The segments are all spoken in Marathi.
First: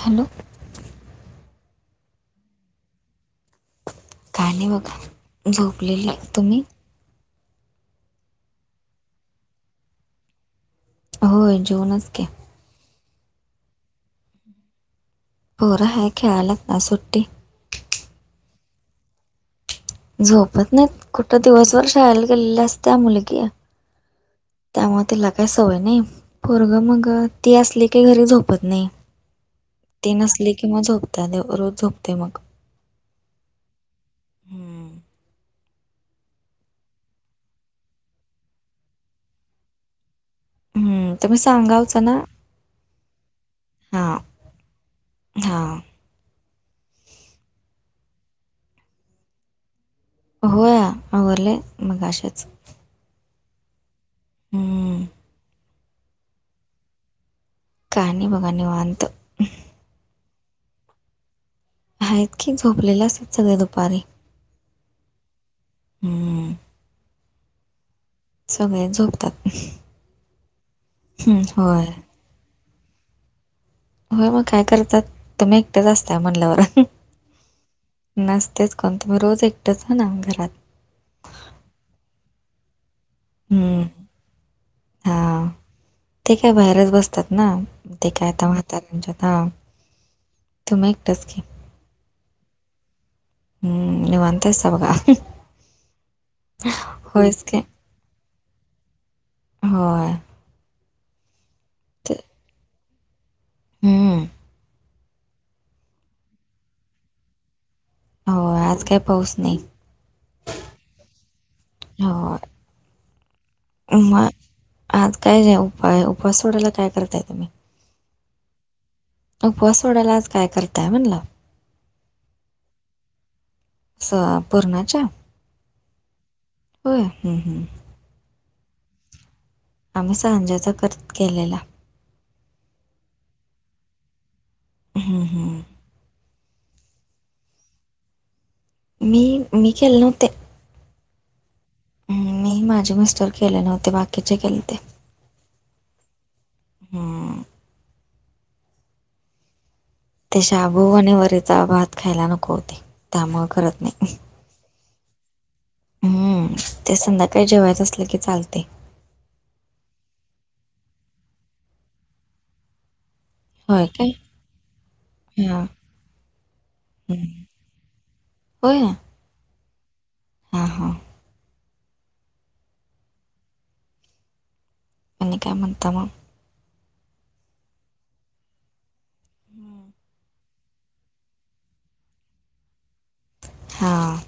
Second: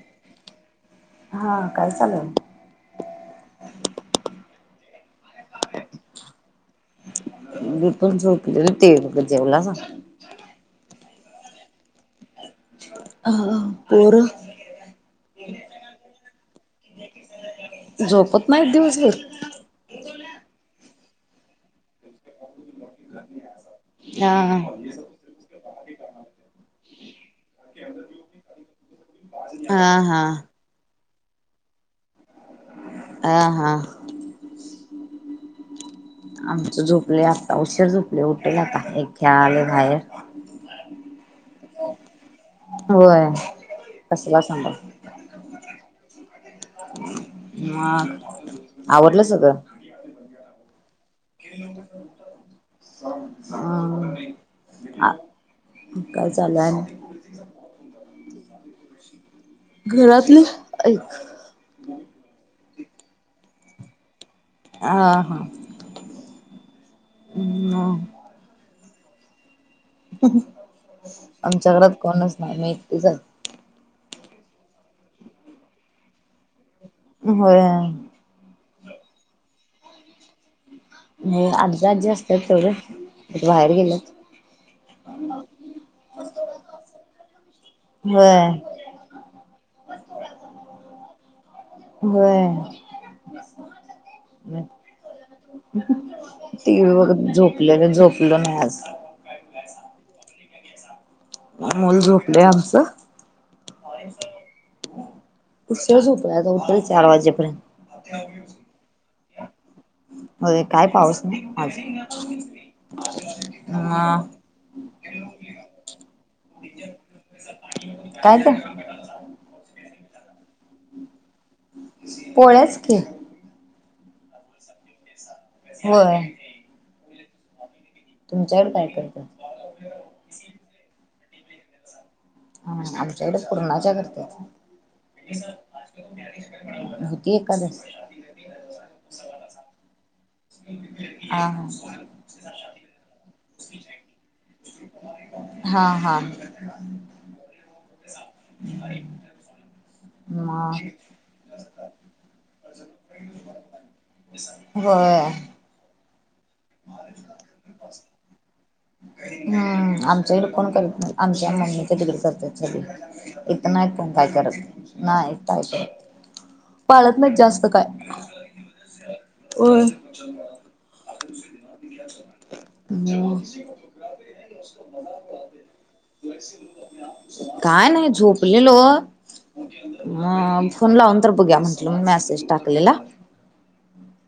हॅलो. हा काय चालु आहे? काय नाही बघा झोपलेलो. तुम्ही? मी पण झोपलेलो टीव्ही बघत. जेवलासा? होय जेवलोत की. हा पोर? पोर हाय खेळाल्यात आज सुट्टी. झोपत नाही दिवसभर. झोपत नाही कुठं दिवसभर शाळाला गेलेल्या असत्या मुलगी. हा. त्यामुळे तिला सवय नाही पोरग मग ती असली की झोपत नाही. हा ती हा नसली कि मग झोपत्या रोज झोपत्या मग. ह हा. हम्म. आमच झोपले आता उशिर झोपले उठेल आता एक खेळालय बाहेर. हम्म सांगावचं ना. होय हां कसला सां [unintelligible] हां. मग आवरलं सगंळ. हो या आवरले मगाशिच. ह काय चालु हाय आणि. काय नाही बघा निवांत. घरातली. हा इतकी झोपलेले असतात सगळे दुपारी. आ ह. हम. ह्. सगळे झोपतात. हं, आमच्या होय. घरात कोणच नाही मी एकटीच आहे. होय मग काय करतात तुम्ही एकटेच असताय म्हणल्यावर. [unintelligible] नसतेच कोण तुम्ही रोज एकटंच हो ना घरात. आजी आजी असतात तेवढं बाहेर गेल्यात. हा ते काय बाहेरच बसतात ना ते काय आता होय. म्हातारं म्हच्यात तुम्ही एकट्याच की. व्हय. हं, निवांत असता बघा. टीव्ही बघत होयच की. झोपलेलो झोप लो नाही आज. होय. मुलं ते झोपलयं आमचं. हं. उशिर झोपलं आहे आता उठल चार वाजेपर्यंत. हो आज काही पाऊस नाही. होय काय पाऊस नाही आज. म मगं आज काय उपा उपास सोडायला काय करताय तुम्ही? काय ते? उपवास सोडायला आज काय करताय म्हणलं? पोळ्याच की. स पूर्णाच्या. होय. हो हम् हम्. तुमच्याकडं काय करताय? आम्ही सांजाचा कर केलेला. हा आमच्याकड पूर्णाच्या करत्यात. हं, हं. होती एकादस. मी मी केले नव्हते. आ हा. मी माझे मिस्टर गेले नव्हते बाकीचे गेलते. हा हा. हम्म. हं. ते शाबू आणि वरीचा भात खायला नको होते त्यामुळे करत नाही. होय. हम्म ते संध्याकाळी जेवायच असलं की चालते. आमच्या इकड कोण करत नाही आमच्या मम्मीच्या तीकडे करतात सगळी. इत नाही तो काय करत, नाही काय हां. करत पाळत नाहीत हं. जास्त काय. होय? होय - हां, हां. म [unintelligible] आणि काय म्हणता मं? काय नाही झोपलेलो, म फोन लावून तर बघूया म्हटलं, म्हणून मॅसेज टाकलेला. हां.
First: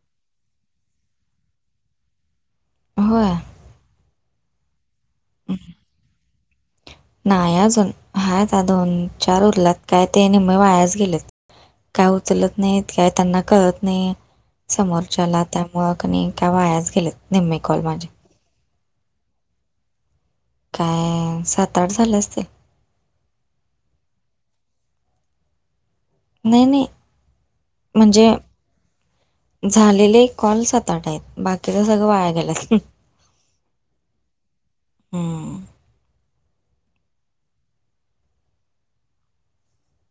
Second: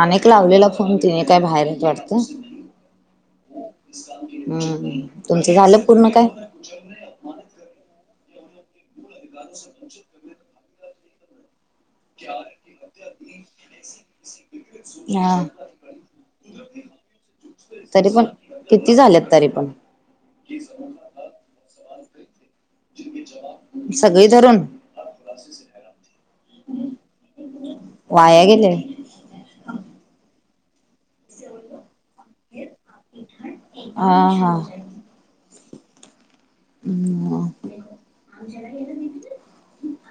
आनि एक लावलेला फोन, तिने काय बाहेर आहेत वाटतं. होय. हम्म, तुमचं झालं पूर्ण काय? नाही अजून, हायता दोन चार उरल्यात, काय ते निम्मं वायाच गेलेत. काय उचलत नाही, काय त्यांना कळत नाही. समोरच्याला हा त्यामुळं क नि, काय वायाच गेलेत निम्मे कॉल माझे. तरी पण किती झालेत तरी पण? काय सात आठ झाले असतील. सगळी धरून. नाही नाही, म्हणजे वाया गेले झालेले कॉल सात आठ आहेत, बाकीच सगळं वाया गेल्यात. हा हा. हम्म.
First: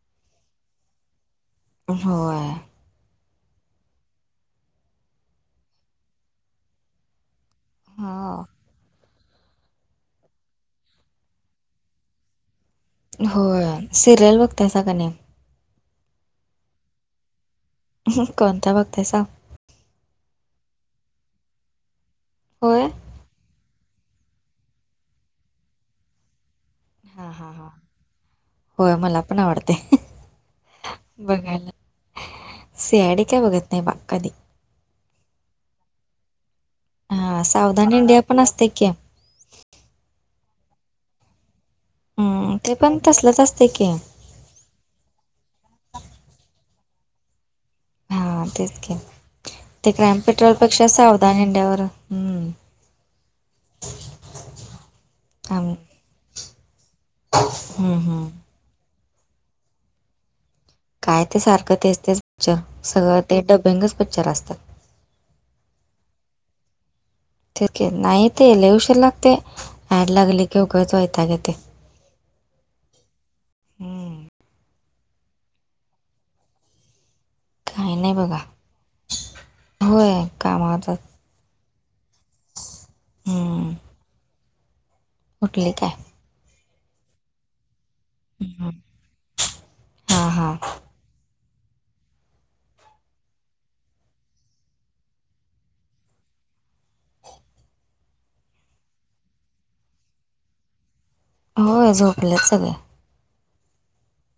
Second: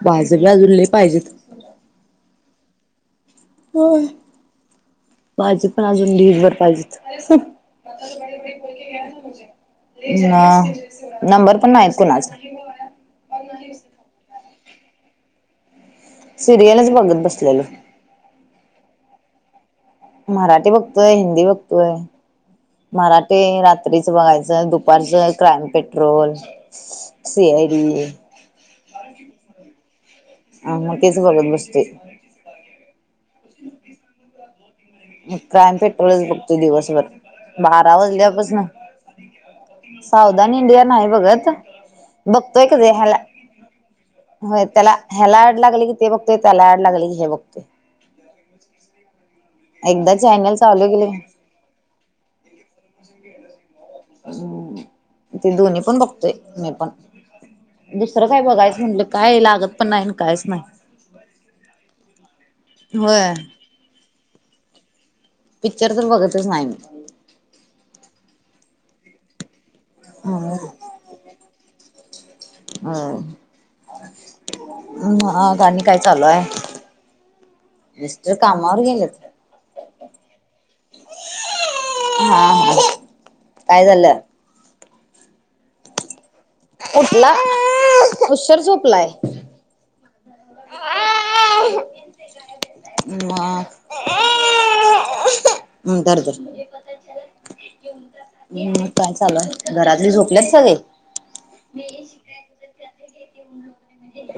माझं बी आजून लय पाहिजेत. होय. होय, माझे पण अजून ढिग भर पाहिजेत. हा ना, नंबर पण नाहीत कुणाचं. होय, सिरियल बघतायसा का नई. सिरियलच बघत बसलेलो. कोणत्या बघतायसा? मराठी बघतोय, हिंदी बघतोय, होय मराठी रात रात्रीच बघायचं, दुपारचं क्राईम पेट्रोल. हा हा सी आय हा, डी होय मला पण आवडतय. हा मग तेच बघत बसतोय. सीआयडी काय बघत नाही बा कधी. क्राईम पेट्रोलच बघतोय दिवसभर, हा सावधान बारा इंडिया वाजल्या पण पासनं असते की सावधन इंडिया नाही बघत, हम्म बघतोय ते कधि पण ह्याला तसलंच असते की होय त्याला ह्याला ऍड लागली की ते बघतोय, त्याला ऍड लागली की हे बघतोय. हां तेच की. ते एकदा क्राईम पेट्रोल चॅनल चालू पेक्षा केले सावधान इंडिया वर, हम्म. हम्म, ते थांब दुन्ही पण बघतोय मी पण, हं, हं. दुसरं काय बघायचं म्हणलं, काय लागत पण नाही आणि कायच नाही. काय ते सारखं तेच तेच पिक्चर, सगळं होय ते डब्बिंगच पीक्चर असत्यात. पिक्चर तर बघतच नाही मी. नाही ते लय उशीर लागतय, [unintelligible] एड लागली की उगच वैताग येतय. व्हय. हं. हम्म, मग आज आणि काय चालू आय.? काही नाही मिस्टर बघा. कामावर गेलेत? होय कामावर जात हा हा, काय झालं? ऊठली काय? ऊठला खुश्याल झोपलांय. हा हा म हम्म धर धर. हम् काय चालु आय, घरातले झोपलेत सगळे? होय झोपलेत सगळे.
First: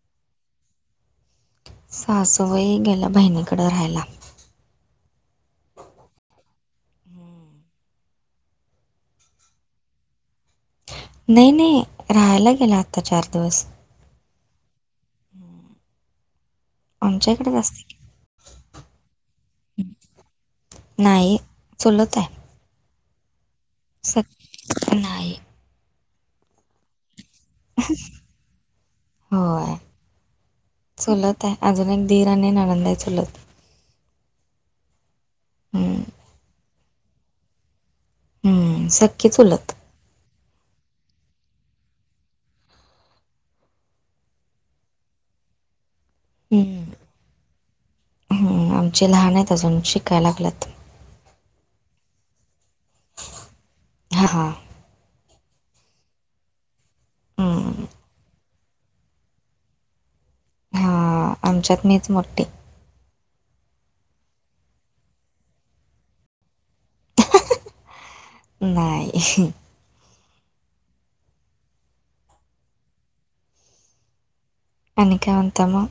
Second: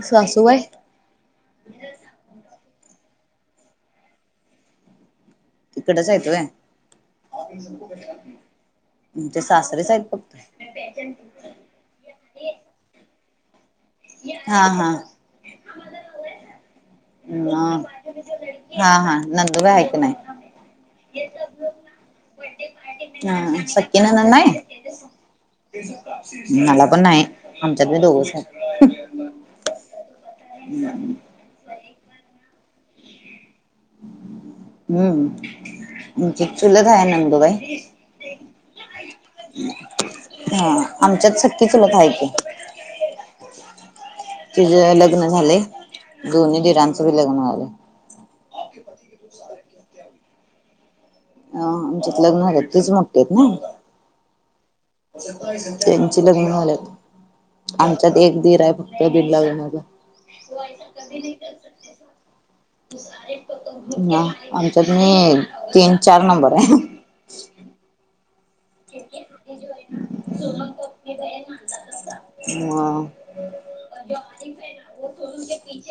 सासू बाई सासू बाई गेल्या बहिणीकडं राहायला तिकडंच हायत व्हय. हं. तुमचे सासरेच हायत फक्त. नई नई राहायला गेल्या आत्ता चार दिवस. हा हा आमच्या इकडेच असते. आ हा हा नंदू बाई हायका नाय न्हाई चुलताय. आ आं सक्की ननंद नाई सग नाही मला पण नाई. आमच्या बी दोघंचाय हो चुलताय अजून एक दिर आणि ननंदाय चुलत. हम्म चुलत हाय नंदुबाई. हम्म सख्खी चुलत. हां आमच्यात सख्खी चुलत हाय की. तुझं लग्नं झालंय दोन्ही दिरांचं बी लग्न झालं हुं आमचे लहानायत अजून शिकाय लागल्यात. अं आमच्यात लग्न झाल्यात तुच मोठ्ठीयत न. हां हां. त्यांची लग्न झाल्यात हम्म, आमच्यात एक दिराय फक्त बिन लग्नाचा. हा आमच्याच मीच मोठ्ठी. हा आमच्यात मी ए तीन चार नंबर. नाय. म आणि काय म्हणता मग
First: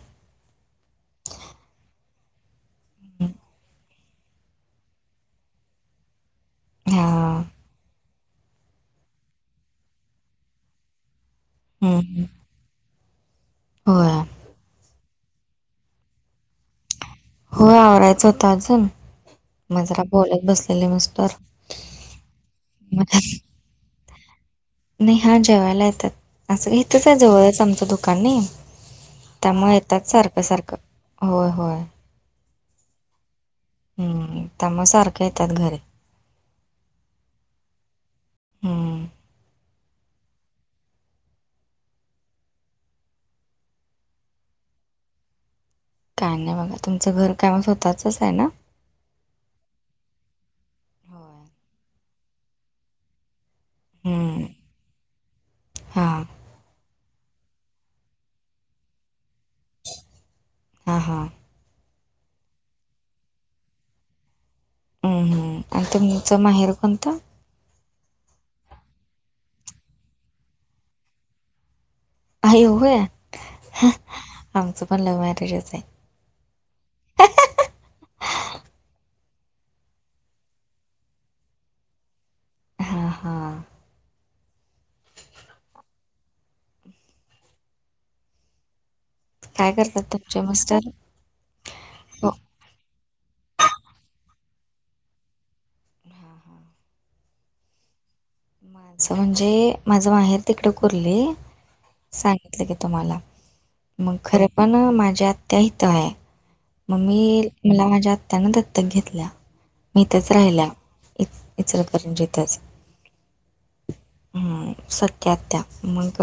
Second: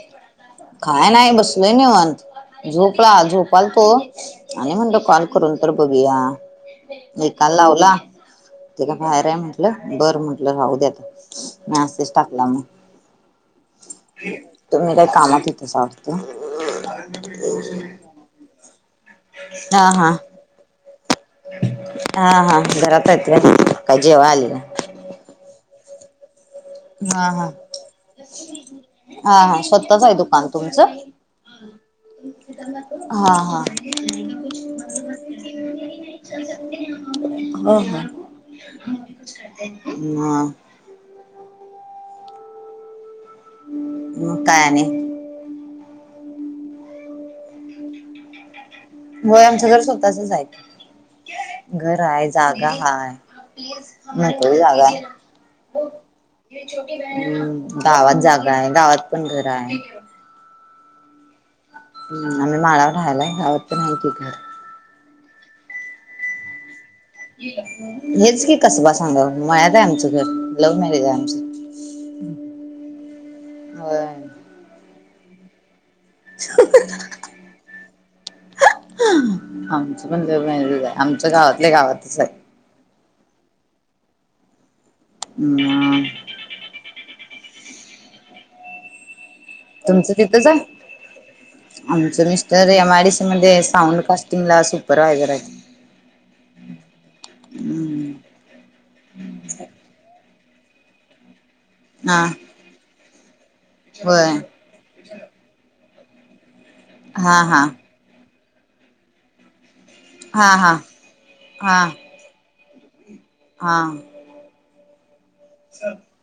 काय नाय बसलोय निवांत. झोपला झोपाल तो आणि म्हणलं कॉल करून तर बघूया. हा काल लावला तै का बाहेराय म्हटलं बरं म्हंटलं राहू द्या आता. हम्म, मेसेज हम्म. टाकला म. होय तुम्ही काय कामात होतेसा वाटतं. होय आवरायचं होतं अजून म हा जरा हा बोलत बसलेले मिस्टर. हा हा घरातायत का काय जेवाय आलेलं. नई हा जेवायला येतात असं का इथंचाय हा हा जवळच आमचं दुकान नई. हा हा त्यामुळे स्वतःच येतात आहे सारखं दुकान सारखं, तुमचं होय होय. हा हा हम्म त्यामुळं सारखं येतात घरी. ह हम्म, ह मग काय आणि? काय नाय बघा तुमचं घर काय म स्वतःचचाय न. व्हय आमचं घर स्वतःचच हाय, होय घर हाय जागा हा हम्म, मुकळी जागा हाय हां हम्म, गावात जागा हाय, गावात पण घर हाय. हां हां. हम्म, आम्ही माळावर राहायला हाय, गावात पण हाय की घर. ह्म्म, आणि तुमचं माहेर कोणतं? हेच की कसबा सांगाव, मळ्यात हाय आमचं घर, लव्ह मॅरेज हाय आमचं. आई होय, होय आमचं पण लव्ह मॅरेजच आहे. [inaudible] आमच पण लव्ह मॅरेजच आय, आमचं गावातल्या गावातच आय. हा हा. मग काय करतात तुमचं तुमचे तिथंच हाय. मिस्टर आमचं हो mister M I D C मध्ये साऊंड कास्टिंग ला सुपरवायझर आहेत. हां हां हम्म. असं म्हणजे, माझं माहेर तिकड कुरले, सांग हा सांगितलं की तुम्हाला, मग होय खरं पण, माझ्या आत्या इथं हाय. मग हा मी, हा मला माझ्या आत्यानं दत्तक घेतल्या. हीतच हा राहिल्या, हा इचलकरंजीतच. हां. ह्म्म, सख्खी आत्या, मग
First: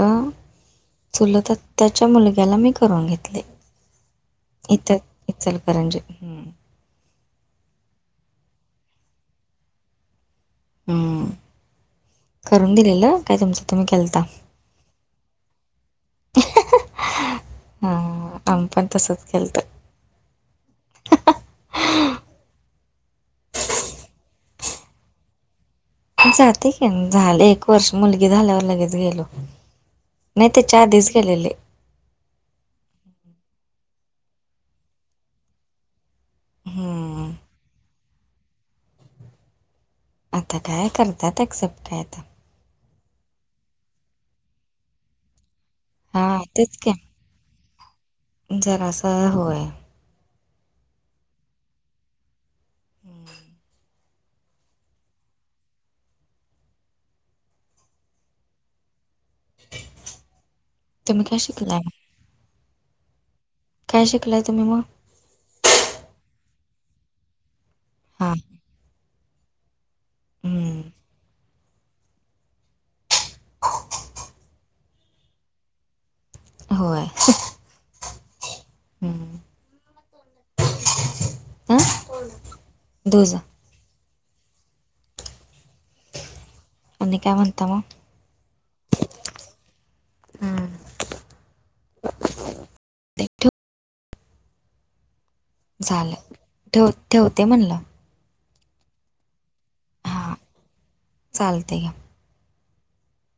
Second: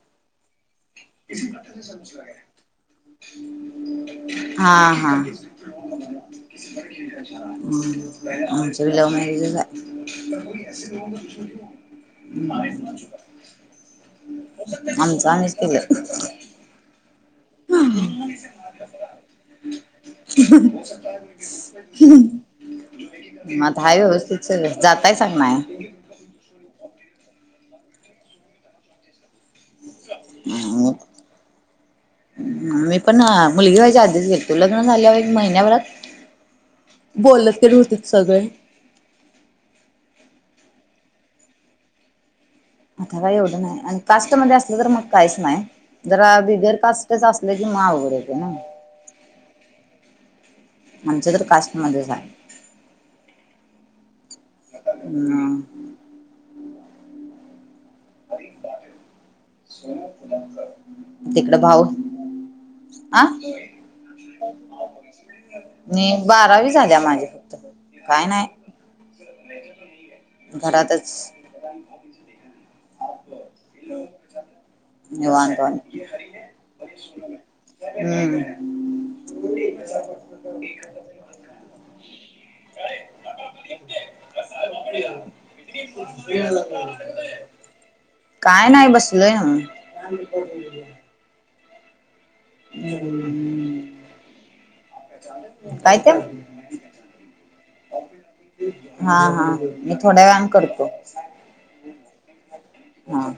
चुलत आत्याच्या मुलग्याला मी करून घेतले हां इथं हां. इचलकरंजी हम्म. [inaudible] आमचं बी लव मॅरेजचच हाय. हम्म. [inaudible] करून दिलेलं काय तुमचं तुम्ही केलता आमचं आम्हीच केलं. हां, आमी पण तसंच केलतं. [inaudible] मग आता हाय व्यवस्थित सगळं, जातायसा का नाय. जाते की, झालं एक वर्ष, मुलगी झाल्यावर लगेच गेलो. नाही तेच्या आधीच गेलेले. मी पण मुलगी व्हायच्या आधीच गेलतो, लग्न झाल्यावर ऐक महिन्याभरात हम्म. बोलत तन होतीत सगळे. आता काय करतात ॲक्सेप्ट काय आता. आता काय एवढं नाही, आणि कास्टमध्ये असलं तर मग काहीच नाय, जरा हां बिगर तेच की कास्ट असलं की मग अवघड येतय ना जरासं होय. आमचं तर कास्टमध्येच हाय. [inaudible] हम्म. तुम्ही काय तिकड शिकलाय भाऊ? अं काय शिकलाय तुम्ही मग मि, बारावी झाल्या माझी. काय हा नाय, हम्म घरातच. [inaudible] निवांतवाणी, होय हम्म. हां [unintelligible] धू जा. [unintelligible] आणि काय म्हणता मग? काय नाही बसलोय नव्हं. [unintelligible] हम्म ते ठेव [inaudible] झालंय ठेव-ठेवते म्हणलं. हां हां मी थोड्या वेळानं करतो. चालतंय घ्या. हां.